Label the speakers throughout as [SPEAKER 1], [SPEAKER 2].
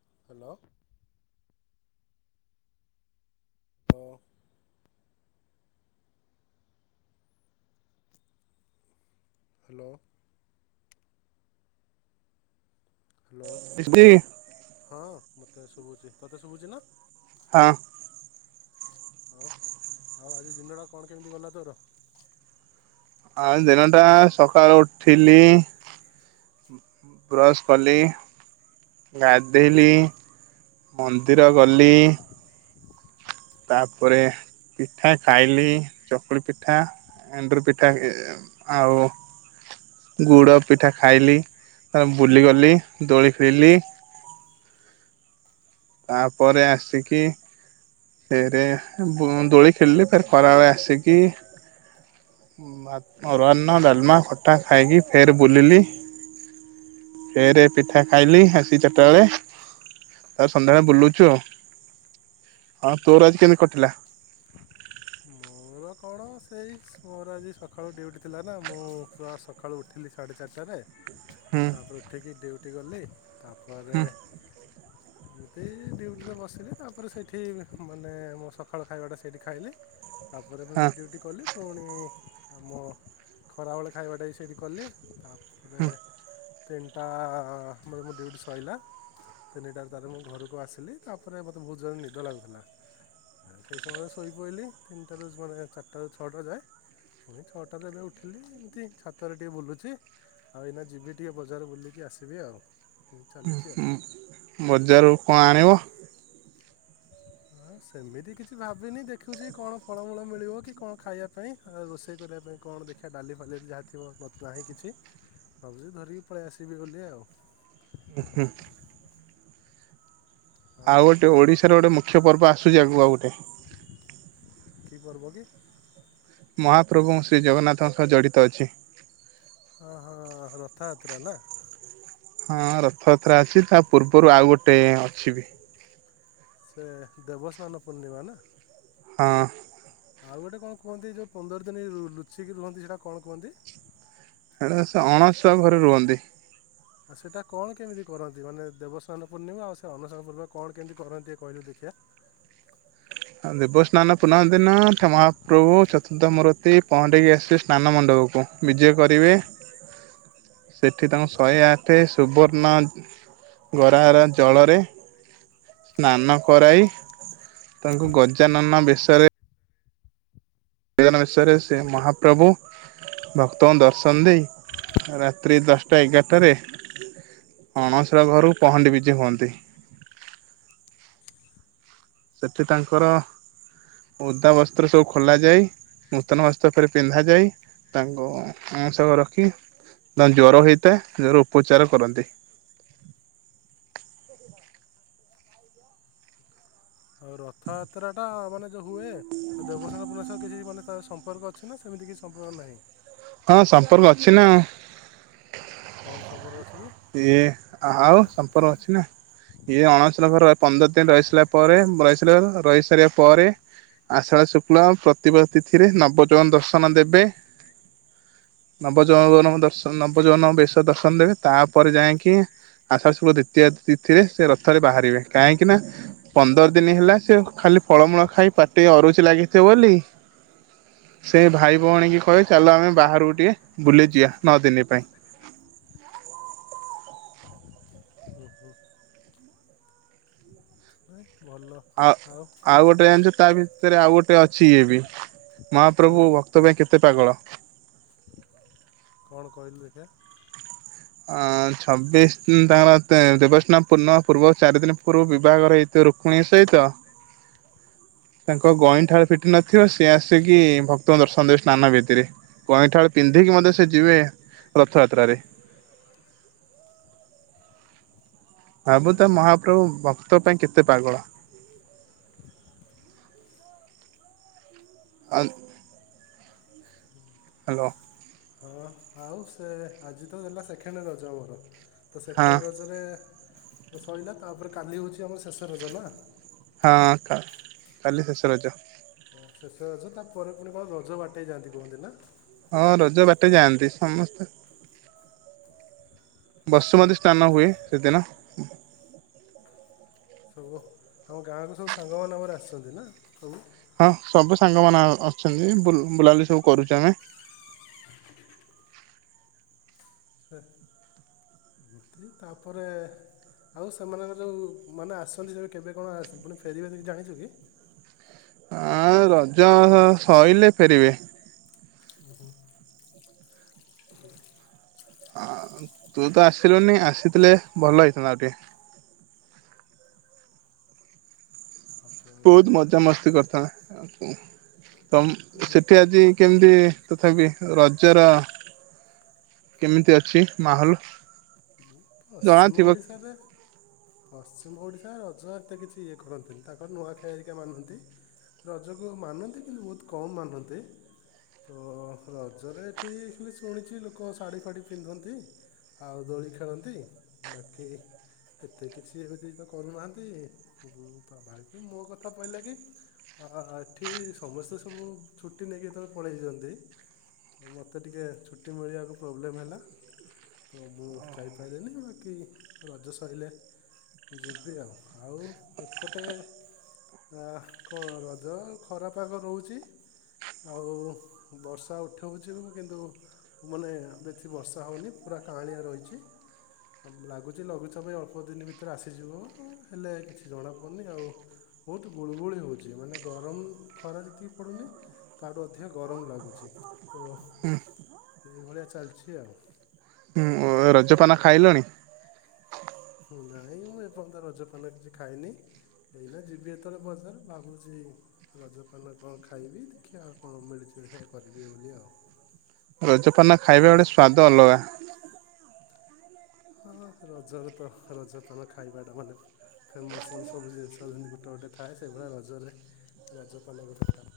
[SPEAKER 1] [inaudible] ଓ hello.
[SPEAKER 2] ହଁ
[SPEAKER 1] ହଁ। ଶୁଭୁଛି ତୋତେ ଶୁଭୁଛି ନା।
[SPEAKER 2] ହଁ।
[SPEAKER 1] ହଉ ଆଉ ଆଜି ଦିନଟା କଣ କେମିତି ଗଲା ତୋର?
[SPEAKER 2] ଆଉ ଦିନ ଟା ସକାଳୁ ଉଠିଲି। ବ୍ରଶ କଲି ଗାଧୋଇଲି ମନ୍ଦିର ଗଲି। ତାପରେ ପିଠା ଖାଇଲି ଚକୁଳି ପିଠା ଏଣ୍ଡୁରି ପିଠା ଆଉ ଗୁଡ଼ ପିଠା ଖାଇଲି ତା ବୁଲିଗଲି ଦୋଳି ଖେଳଲି। ତାପରେ ଆସିକି ଫେରେ ଦୋଳି ଖେଳିଲି ଫେର ଖରାବେେଳେ ଆସିକି ଅରୁଆ ଅନ୍ନ ଡାଲମା ଖଟା ଖାଇକି ଫେର ବୁଲିଲି ଫେରେ ପିଠା ଖାଇଲି ଆସିକି ଚାରିଟା ବେଳେ ତା ପରେ ସନ୍ଧ୍ୟାବେଳେ ବୁଲୁଛୁ ଆଉ ହଁ ତୋର ଆଜି କେମିତି କଟିଲା।
[SPEAKER 1] କଅଣ ସେଇ ମୋର ଆଜି ସକାଳୁ ଡ୍ୟୁଟି ଥିଲା ନା ମୁଁ ପୁରା ସକାଳୁ ଉଠିଲି ସାଢ଼େ ଚାରିଟାରେ
[SPEAKER 2] ହୁଁ
[SPEAKER 1] ତାପରେ ଉଠିକି ଡିଉଟି ଗଲେ ତାପ ଘରେ
[SPEAKER 2] ହୁଁ
[SPEAKER 1] ଏମିତି ଡ୍ୟୁଟିରେ ବସିଲି ତାପରେ ସେଇଠି ମାନେ ମୁଁ ସଖାଳ ଖାଇବାଟା ସେଇଠି ଖାଇଲି। ତାପରେ
[SPEAKER 2] ହଁ
[SPEAKER 1] ବି ପୁଣି ଆମ ଖରାବେଳେ ଖାଇବାଟା ସେଇଠି କଲି ତା ଏଵେ
[SPEAKER 2] ହୁଁ
[SPEAKER 1] ତିନିଟା ମେ ମୋ ଡ୍ୟୁଟି ସଇଲା। ତିନିଟାରେ ତାର ମୁଁ ଘରକୁ ଆସିଲି ତାପରେ ମୋତେ ବହୁତ ଜୋରରେ ନିଦ ଲାଗୁଥିଲା ସେଇ ସମୟରେ ଶୋଇ ପଇଲି ତିନିଟାରୁ ମାନେ ଚାର୍ ଆଠଟାରୁ ଛଅଟା ଯାଏ ପୁଣି ଛଅଟାରୁ ଏବେ ଉଠିଲି ଏମିତି ଛାତରେ ଟିକେ ବୁଲୁଛି ଆଉ ଏଇନା ଯିବି ଟିକେ ବଜାର ବୁଲିକି ଆସିବି ଆଉ। ଏମିତି
[SPEAKER 2] ଉଁ
[SPEAKER 1] ଚାଲିଛି ଆଉ
[SPEAKER 2] ହୁଁ ବଜାରରୁ କଣ ଆଣିବ?
[SPEAKER 1] ହଁ ସେମିତି କିଛି ଭାବିନି ଦେଖୁଛି କଣ ଫଳମୂଳ ମିଳିବ କି କଣ ଖାଇବା ପାଇଁ ଆଉ ରୋଷେଇ କରିବା ପାଇଁ କଣ ଦେଖିବା ଡାଲି ଫାଲି ଯାହା ଥିବ ନାହିଁ କିଛି ଭାବୁଛି ଧରିକି ପଳେଇ ଆସିବି ବୋଲି ଆଉ।
[SPEAKER 2] ଉଁ ହୁଁ। ଆଉ ଗୋଟେ ଓଡିଶାର ଗୋଟେ ମୁ ଖ୍ୟ ପର୍ବ ଆସୁଛି ଆଗକୁ ଆଉ ଗୋଟେ।
[SPEAKER 1] କି ପର୍ବ କି?
[SPEAKER 2] ମହାପ୍ରଭୁ ଶ୍ରୀ ଜଗନ୍ନାଥଙ୍କ ସହ ଜଡ଼ିତ ଅଛି।
[SPEAKER 1] ହଁ ହଁ ରଥଯାତ୍ରା ନା?
[SPEAKER 2] ହଁ ରଥଯାତ୍ରା ଅଛି ତା ପୂର୍ବରୁ ଆଉ ଗୋଟେ ଅଛି ବି।
[SPEAKER 1] ସେ ଦେବସ୍ନାନ ପୂର୍ଣ୍ଣିମା ନା?
[SPEAKER 2] ହଁ।
[SPEAKER 1] ଆଉ ଗୋଟେ କଣ କୁହନ୍ତି ଯେଉଁ ପନ୍ଦର ଦିନ ଲୁଚିକି ରୁହନ୍ତି ସେଇଟାକୁ କଣ କୁହନ୍ତି?
[SPEAKER 2] ହେଣେ ସେ ଅଣସୁଆ ଘରେ ରୁହନ୍ତି।
[SPEAKER 1] ଆଉ ସେଟା କଣ କେମିତି କରନ୍ତି ମାନେ ଦେବସ୍ନାନ ପୂର୍ଣ୍ଣିମା ଆଉ ସେ ଅନସନ ପୂର୍ଣିମା କଣ କେମିତି କରନ୍ତି କହିଲୁ ଦେଖିଆ?
[SPEAKER 2] ଦେବସ୍ନାନ ପୁଣ୍ଣମୀ ଦିନ ମହାପ୍ରଭୁ ଚତୁର୍ଦ୍ଧାମୂର୍ତ୍ତି ପହଁଣ୍ଡି ହେଇ ଆସିବେ ସ୍ନାନ ମଣ୍ଡପକୁ ବିଜେ କରିବେ ସେଠି ତାଙ୍କୁ ଶହେ ଆଠ ସୁବର୍ଣ୍ଣ ଗରାର ଜଳରେ ସ୍ନାନ କରାଇ। ତାଙ୍କୁ ଗଜାନନ ବେଶରେ ଗଜାନନ ବେଶରେ ସେ ମହାପ୍ରଭୁ ଭକ୍ତଙ୍କୁ ଦର୍ଶନ ଦେଇ ରାତ୍ରି ଦଶଟା ଏଗାରଟାରେ ଅଣସର ଘରୁ ପହଣ୍ଡି ବିଜିି ହୁଅନ୍ତି। ସେଠି ତାଙ୍କର ଓଦା ବସ୍ତ୍ର ସବୁ ଖୋଲ ଯାଇ ନୂତନ ବସ୍ତ୍ର ଉପରେ ପିନ୍ଧାଯାଇ ତାଙ୍କୁ ଅଣସର ରଖି ଜର ହେଇଥାଏ ଜର ଉପଚାର କରନ୍ତି।
[SPEAKER 1] ଆଉ ରଥଯାତ୍ରା ଟା ମାନେ ଯୋଉ ହୁଏ ଆଉ ଦେବସ୍ନାନ ପୂର୍ଣ୍ଣିମା ସହ କିଛି ମାନେ ତା ସମ୍ପର୍କ ଅଛି ନା ସେମିତି କିଛି ସମ୍ପର୍କ ନାହିଁ।
[SPEAKER 2] ହଁ ସମ୍ପର୍କ ଅଛି ନା।
[SPEAKER 1] କଣ ସମ୍ପର୍କ ଅଛି? କି?
[SPEAKER 2] ଇଏ ଆଉ ସମ୍ପର୍କ ଅଛି ନା ଇଏ ଅଣସର ଘର ର ପନ୍ଦର ଦିନ ରହି ସାରିଲା ପରେ ରହିସାରିଲା ରହି ସାରିବା ପରେ ଆଷାଢ ଶୁକ୍ଲ ପ୍ରତିଭା ତିଥିରେ ନବଯୈବନ ଦର୍ଶନ ଦେବେ ନବଯୈବନ ଦର୍ଶନ ନବଯୌବନ ବେଶ ଦର୍ଶନ ଦେବେ ତାପରେ ଯାଇକି ଆଷାଢ ଶୁକ୍କ ଦ୍ଵିତୀୟ ତିଥିରେ ସେ ରଥରେ ବାହାରିବେ କାହିଁକି ନା ପନ୍ଦର ଦିନ ହେଲା ସେ ଖାଲି ଫଳମୂଳ ଖାଇ ପାଟି ଅରୁଚି ଲାଗିଥିବ ବୋଲି ସେ ଭାଇ ଭଉଣୀ କି କହେ ଚାଲ ଆମେ ବାହାରକୁ ଟିକେ ବୁଲିଯିବା ନଅ ଦିନ ପାଇଁ।
[SPEAKER 1] ନାଇଁ ଭଲ
[SPEAKER 2] ଆଉ ଆଉ ଗୋଟେ ଜାଣିଛ ତା ବି ସେରେ ଆଉ ଗୋଟେ ଅଛି ଇଏ ବି
[SPEAKER 1] କଣ କି
[SPEAKER 2] ମହାପ୍ରଭୁ ଭକ୍ତ ପାଇଁ କେତେ ପାଗଳ।
[SPEAKER 1] କଣ କହିଲୁ ଦେଖିଆ
[SPEAKER 2] ଅ ଛବିଶ ତାଙ୍କର ତେ ଦେବସ୍ନାନ ପୂର୍ଣ୍ଣିମା ପୂର୍ବ ଚାରି ଦିନ ପୂର୍ବ ବିବାହର ହେଇଥିବ ରୁକ୍ମଣୀ ଙ୍କ ସହିତ ତାଙ୍କ ଗଇଁଠାଳ ଫିଟି ନଥିବ ସିଏ ଆସିକି ଭକ୍ତଙ୍କୁ ଦର୍ଶନ ଦେବେ ସ୍ନାନ ବେଦିରେ ଗଇଁଠାଳ ପିନ୍ଧିକି ମଧ୍ୟ ସେ ଯିବେ ରଥଯାତ୍ରାରେ। ଭାବୁ ଥା
[SPEAKER 1] ଓହୋ
[SPEAKER 2] ମହାପ୍ରଭୁ ଭ ଭକ୍ତ ଙ୍କ ପାଇଁ କେତେ ପାଗଳ। ଆଉ ହାଲୋ।
[SPEAKER 1] ହଁ ଆଉ ସେ ଆଜି ତ ଗଲା ସେକେଣ୍ଡ ରଜ ଆମର। ତ
[SPEAKER 2] ହଁ
[SPEAKER 1] ସେକେଣ୍ଡ ରଜରେ ତ ସରିଲା ତାପରେ କାଲି ହଉଛି ଆମର ଶେଷ ରଜ ନା।
[SPEAKER 2] ହଁ କ କାଲି ଶେଷ ରଜ।
[SPEAKER 1] ଓ ଶେଷ ରଜ ତାପରେ ପୁଣି କଣ ରଜ ବାଟେଇ ଯାଆନ୍ତି କୁହନ୍ତି ନା?
[SPEAKER 2] ହଁ ରଜ ବାଟେ ଯାଆନ୍ତି ସମସ୍ତେ ବସୁମତୀ ସ୍ନାନ ହୁଏ ସେଦିନ।
[SPEAKER 1] ସବୁ ଆମ ଗାଁ କୁ ସବୁ ସାଙ୍ଗ ମାନେ ଆମର ଆସିଛନ୍ତି ନା ସବୁ।
[SPEAKER 2] ହଁ ସବୁ ସାଙ୍ଗ ମାନେ ଅଛନ୍ତି ବୁଲାବଲି ସବୁ କରୁଛୁ ଆମେ।
[SPEAKER 1] ସେ ଏମିତି ତାପରେ ଆଉ ସେମାନଙ୍କର ଯଉ ମାନେ ଆସନ୍ତି ସେ କେବେ କଣ ପୁଣି ଫେରିବେ ସେ ଜାଣିଛୁ କି?
[SPEAKER 2] ହଁ ରଜ ସଇଲେ ଫେରିବେ।
[SPEAKER 1] ଉଁ ହୁଁ।
[SPEAKER 2] ତୁ ତ ଆସିଲୁନି ଆସିଥିଲେ ଭଲ ହେଇଥାନ୍ତା ଆଉ ଟିକେ।
[SPEAKER 1] ତାପରେ
[SPEAKER 2] ବହୁତ ମଜା ମସ୍ତି କରିଥାନ୍ତେ ତ ସେଠି ଆଜି କେମିତି ତଥାପି ରଜର କେମିତି ଅଛି ମାହୋଲ?
[SPEAKER 1] ପଶ୍ଚିମ
[SPEAKER 2] ଜଣାଥିବ
[SPEAKER 1] ଓଡ଼ିଶାରେ ପଶ୍ଚିମ ଓଡ଼ିଶା ତା ରଜ ଏତେ କିଛି ଇଏ କରନ୍ତିନି ତାଙ୍କର ନୂଆ ଖାଇହେରିକା ମାନନ୍ତି ରଜକୁ ମାନନ୍ତି କିନ୍ତୁ ବହୁତ କମ୍ ମାନନ୍ତି ତ ରଜରେ ଏଠି ଖାଲି ଶୁଣିଛି ଲୋକ ଶାଢ଼ୀ ଫାଢ଼ୀ ପିନ୍ଧନ୍ତି ଆଉ ଦୋଳି ଖେଳନ୍ତି ବାକି ଏତେ କିଛି ଏମିତି ତ କରୁନାହାନ୍ତି କି [unintelligible] ମୋ କଥା କହିଲା କି ଏଠି ସମସ୍ତେ ସବୁ ଛୁଟି ନେଇକି ଯେତେବେଳେ ପଳେଇଛନ୍ତି ତ ମୋତେ ଟିକେ ଛୁଟି ମିଳିବାକୁ ପ୍ରୋବ୍ଲେମ୍ ହେଲା ତ ମୁଁ ଯାଇପାରିଲିନି। ବାକି ରଜ ସରିଲେ ଯିବି ଆଉ ଆଉ ଏପଟେ କଣ ରଜ ଖରା ପାଗ ରହୁଛି ଆଉ ବର୍ଷା ଉଠଉଛି କିନ୍ତୁ ମାନେ ବେଶି ବର୍ଷା ହେଉନି ପୁରା କାଁଳିଆ ରହିଛି। ଲାଗୁଛି ଲଘୁଚାପ ଏଇ ଅଳ୍ପ ଦିନ ଭିତରେ ଆସିଯିବ ହେଲେ କିଛି ଜଣାପଡ଼ୁନି ଆଉ ବହୁତ ଗୁଳୁଗୁଳି ହଉଛି ମାନେ ଗରମ ଖରା ଯେତିକି ପଡୁନି ତାଠୁ ଅଧିକ ଗରମ ଲାଗୁଛି ତ ଏଇଭଳିଆ ଚାଲିଛି ଆଉ।
[SPEAKER 2] ରଜପାନ ଖାଇଲଣି?
[SPEAKER 1] ନାଇଁ ମୁଁ ଏପର୍ଯ୍ୟନ୍ତ ରଜପାନ କିଛି ଖାଇନି ଏଇନା ଯିବି ଏତେଳେ ବଜାର ଭାବୁଛି ରଜପାନ କଣ ଖାଇବି ଦେଖିବା ଆଉ କଣ ମିଳୁଛି ଦେଖୀ କରିବି ବୋଲି। ଆଉ।
[SPEAKER 2] ରଜପାନ ଖାଇବା ଗୋଟେ ସ୍ଵାଦ ଅଲଗା।
[SPEAKER 1] ହଁ ରଜରେ ତ ରଜପାନ ଖାଇବାଟା ମାନେ ଫେମସ୍ ମାନେ ସବୁ ଜିନିଷ ଯେମିତି ଗୋଟେ ଗୋଟେ ଥାଏ ସେଇଭଳିଆ ରଜରେ ରଜପାନ ଗୋଟେ ଖ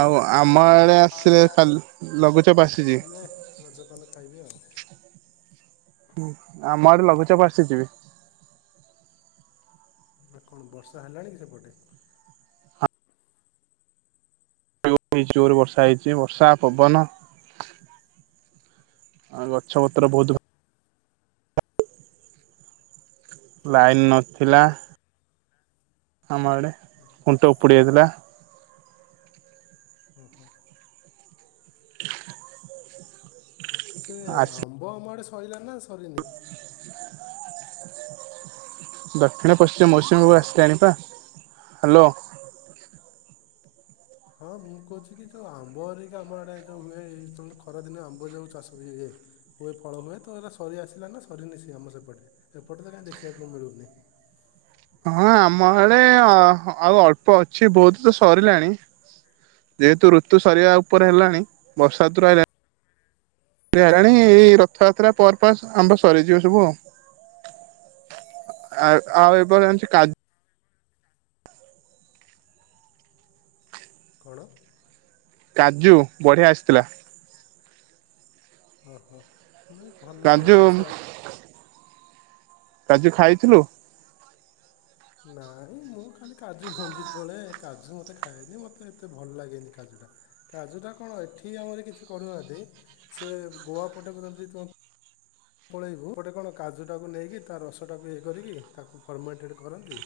[SPEAKER 2] ଆଉ ଆ ଆମ ଆଡେ ଆସିଥିଲା କାଲି ଲଘୁଚାପ ଆସିଚି
[SPEAKER 1] ମିଳିଲେ ରଜପାନ ଖାଇବି ଆଉ।
[SPEAKER 2] ଆମ ଆଡେ ଲଘୁଚାପ ଆସିଚି ବି
[SPEAKER 1] ନା କଣ ବର୍ଷା ହେଲାଣି କି ସେପଟେ?
[SPEAKER 2] [unintelligible] ଜୋରେ ବର୍ଷା ହେଇଛି ବର୍ଷା ପବନ ଆ ଗଛପତ୍ର ବହୁତ ଲାଇନ୍‌ ନଥିଲା ଆମଆଡେ ଖୁଣ୍ଟ ଉପୁଡି ଯାଇଥିଲା।
[SPEAKER 1] ଓହୋ
[SPEAKER 2] [unintelligible]
[SPEAKER 1] ସେ
[SPEAKER 2] ଆସି
[SPEAKER 1] ଆମ୍ବ ଆମ ଆଡେ ସ ସରିଲା ନା ସରିନି
[SPEAKER 2] ଦକ୍ଷିଣ ପଶ୍ଚିମ ମୌସୁମୀ ବାୟୁ
[SPEAKER 1] ହ୍ୟାଲୋ।
[SPEAKER 2] ଆସିିଲାଣି ପା ହ୍ୟାଲୋ
[SPEAKER 1] ହଁ ମୁଁ କହୁଛି କି ଯୋଉ ଆମ୍ବରିକା ଆମ ଆଡେ ଯୋଉ ହୁଏ ଖରାଦିନ ଆମ୍ବ ଯୋଉ ଚାଷ ହୁଏ ହୁଏ ଫଳ ହୁଏ ତ ଏରା ସରି ଆସିଲା ନା ସରିନି ଆମ୍ବ ସେ ଆମ ସେପଟେ ଏପଟେ ତ କାହିଁ ଦେଖିବାକୁ ମିଳୁନି।
[SPEAKER 2] ହଁ ଆମ ଆଡେ ଆଉ ଅଳ୍ପ ଅଛି ବହୁତ ତ ସରିଲାଣି ଯେହେତୁ ଋତୁ ସରିବା ଉପରେ ହେଲାଣି ବର୍ଷାତ ହେଲାଣ ହେଲାଣି ଏଇ ରଥଯାତ୍ରା ପରପ ଆମ୍ବ ସରିଯିବ ସବୁ ଆଉ ଆ ଆଉ ଏବେ ଆଣିଛି କାଜୁ
[SPEAKER 1] କଣ?
[SPEAKER 2] କାଜୁ ବଢ଼ିଆ ଆସିଥିଲା।
[SPEAKER 1] ଓ ହୋ। ନାଇଁ ଭଲ ଏ
[SPEAKER 2] କାଜୁ
[SPEAKER 1] ବର୍ଷ
[SPEAKER 2] କାଜୁ ଖାଇଥିଲୁ?
[SPEAKER 1] ନାଇଁ ମୁଁ ଖାଲି କାଜୁ ଭଞ୍ଜି ଯେ ବେଳେ କାଜୁ ମତେ ଖାଏନି ମତେ ଏତେ ଭଲ ଲାଗେନି କାଜୁ ଟା କାଜୁ ଟା କଣ ଏଠି ଆମର କିଛି କରୁନାହାନ୍ତି ସେ ଗୋଆ ପଟେ [unintelligible] ଆ ପଳେଇବୁ ଗୋଟେ କଣ କାଜୁ ଟାକୁ ନେଇକି ତା ରସଟାକୁ ଇଏ କରିକି ତାକୁ ଫର୍ମେଣ୍ଟେଡ କରନ୍ତି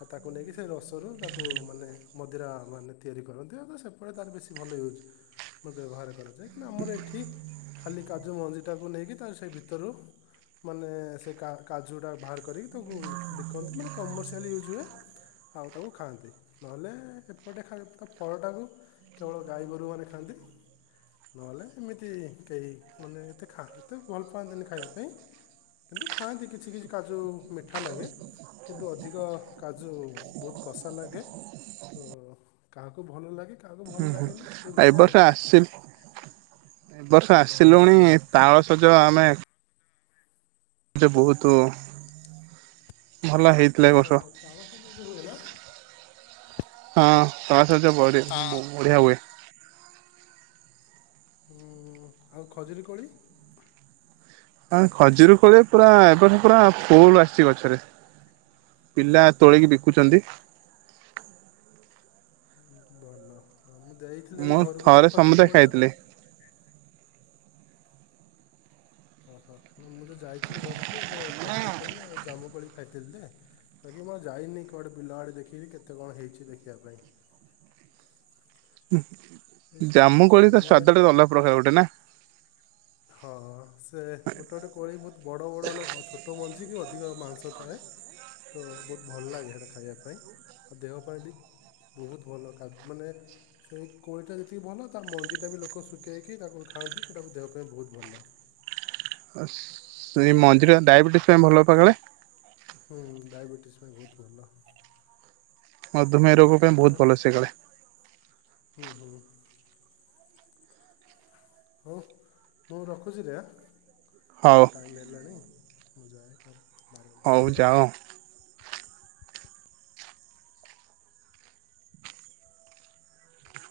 [SPEAKER 1] ଆଉ ତାକୁ ନେଇକି ସେ ରସରୁ ତାକୁ ମାନେ ମଧିରା ମାନେ ତିଆରି କରନ୍ତି। ଆଉ ସେପଟେ ତାର ବେଶୀ ଭଲ ୟୁଜ ବ୍ୟବହାର କରାଯାଏ କିନ୍ତୁ ଆମର ଏଠି ଖାଲି କାଜୁ ମଞ୍ଜି ଟାକୁ ନେଇକି ତା ସେ ଭୀ ତରୁ ମାନେ ସେ କା-କାଜୁଟା ବାହାର କରିକି ତାକୁ ବିକନ୍ତି ମାନେ କମର୍ସିଆଲି ୟୁଜ୍ ହୁଏ। ଆଉ ତାକୁ ଖାଆନ୍ତି ନହେଲେ ଏପଟେ ଖା ତା ଫଳଟାକୁ କେବଳ ଗାଈ ଗୋରୁ ମାନେ ଖାଆନ୍ତି ନହେଲେ ଏମିତି କେହି ମାନେ ଖା ଏତେ ଭଲ ପାଆନ୍ତିନି ଖାଇବା ପାଇଁ କିନ୍ତୁ ଖାଆନ୍ତି କିଛି କିଛି କାଜୁ ମିଠା ଲାଗେ କିନ୍ତୁ ଅଧିକ କାଜୁ ବହୁତ କଷା ଲାଗେ ତ କାହାକୁ ଭଲ ଲାଗେ କାହାକୁ ଭଲ
[SPEAKER 2] ହୁଁ ହୁଁ
[SPEAKER 1] ଲାଗେନି।
[SPEAKER 2] ଏ
[SPEAKER 1] ଏଇଭଳିଆ ଆଉ
[SPEAKER 2] ବର୍ଷ ଆସି ଏ ବର୍ଷ ଆସିଲୁଣି ତାଳସଜ ଆମେ ଯେ ବୋହୁତୁ
[SPEAKER 1] ହଁ ତାଳ ସଜ ବି ହୁଏ ନା।
[SPEAKER 2] ହଁ ହ ସଜ ବଢ଼ି ବଢ଼ିଆ ହୁଏ।
[SPEAKER 1] ଉଁ ଆଉ ଖଜୁରୀ କୋଳି?
[SPEAKER 2] ଆଁ ଖଜୁରୀ କୋଳି ପୁରା ଏ ବର୍ଷ ପୁରା ଫୁଲ ଆସିଚି ଗଛରେ ପିଲା ତୋଳକି ବିକୁଚନ୍ତି।
[SPEAKER 1] ଭଲ। ମୁଁ ଯାଇଥିଲି ଏବେ
[SPEAKER 2] ମୁଁ
[SPEAKER 1] ଘରୁକୁ ଯେ
[SPEAKER 2] ଥରେ
[SPEAKER 1] ଖଜୁରୀ
[SPEAKER 2] ସମୁଦାୟ
[SPEAKER 1] କୋଳି
[SPEAKER 2] ଖାଇଥିଲି।
[SPEAKER 1] ଆଉ ଓହୋ ନାଊ ମୁଁ ଯା ଯାଇଥିଲି ଘରୁକୁ ଏବେ ଖଜୁରୀ କୋଳି ଆଉ ଜାମୁ କୋଳି ଖାଇଥିଲି ଦେ ବାକି ମୁଁ ଆଉ ଯାଇନେଇ କୁଆଡ଼େ ବିଲ ଆଡେ ଦେଖିବି କେତେ କଣ ହେଇଚି ଦେଖିବା ପାଇଁ।
[SPEAKER 2] ହୁଁ।
[SPEAKER 1] ଏଇ
[SPEAKER 2] ଜାମୁ କୋଳି ତା
[SPEAKER 1] ଏଇଭଳିଆ
[SPEAKER 2] ସ୍ଵାଦଟା ଅଲଗା ପ୍ରକାର ଗୋଟେ ନାଁ।
[SPEAKER 1] ହଁ ସେ ଗୋଟେ ଗୋଟେ କୋଳି ବୋହୁତ ବଡ଼ ବଡ଼ ମାନେ ଛୋଟ ମଞ୍ଜିିକୁ ଅ ଅଧିକ ମାଂସ ଥାଏ ତ ବୋହୁତ ଭଲ ଲାଗେ ହେଟା ଖାଇବା ପାଇଁ ଆଉ ଦେହ ପାଇଁ ବି ବହୁତ ଭଲ ଖା ମାନେ ସେଇ କୋଳିଟା ଯେତିକି ଭଲ ତା ମଞ୍ଜିଟା ବି ଲୋକ ଶୁଖେଇକି ତାକୁ ଖାଆନ୍ତି ସେଇଟାକୁ ଦେହ ପାଇଁ ବହୁତ [unintelligible]
[SPEAKER 2] ଆ ସେଇ ମଞ୍ଜିଟା ଡାଇବେଟିସ ପାଇଁ ଭଲ ପା କାଳେ?
[SPEAKER 1] ହୁଁ ଡାଇବେିଟିସ ପାଇଁ ବହୁତ୍ ଭଲ।
[SPEAKER 2] ମଧୁମେୟ ରୋଗ ପାଇଁ
[SPEAKER 1] ହଉ
[SPEAKER 2] ବହୁତ୍ ଭଲ ସିଏ
[SPEAKER 1] ହୁଁ
[SPEAKER 2] କାଳେ।
[SPEAKER 1] ହୁଁ ହୋଉ ମୁଁ ରଖୁଚିରେ
[SPEAKER 2] ହଉ
[SPEAKER 1] ହେଁ। ଏ ଟାଇମ ହେଲାଣି। ମୁଁ ଯାଏ ମାରେ
[SPEAKER 2] ହଉ ଯାଅ।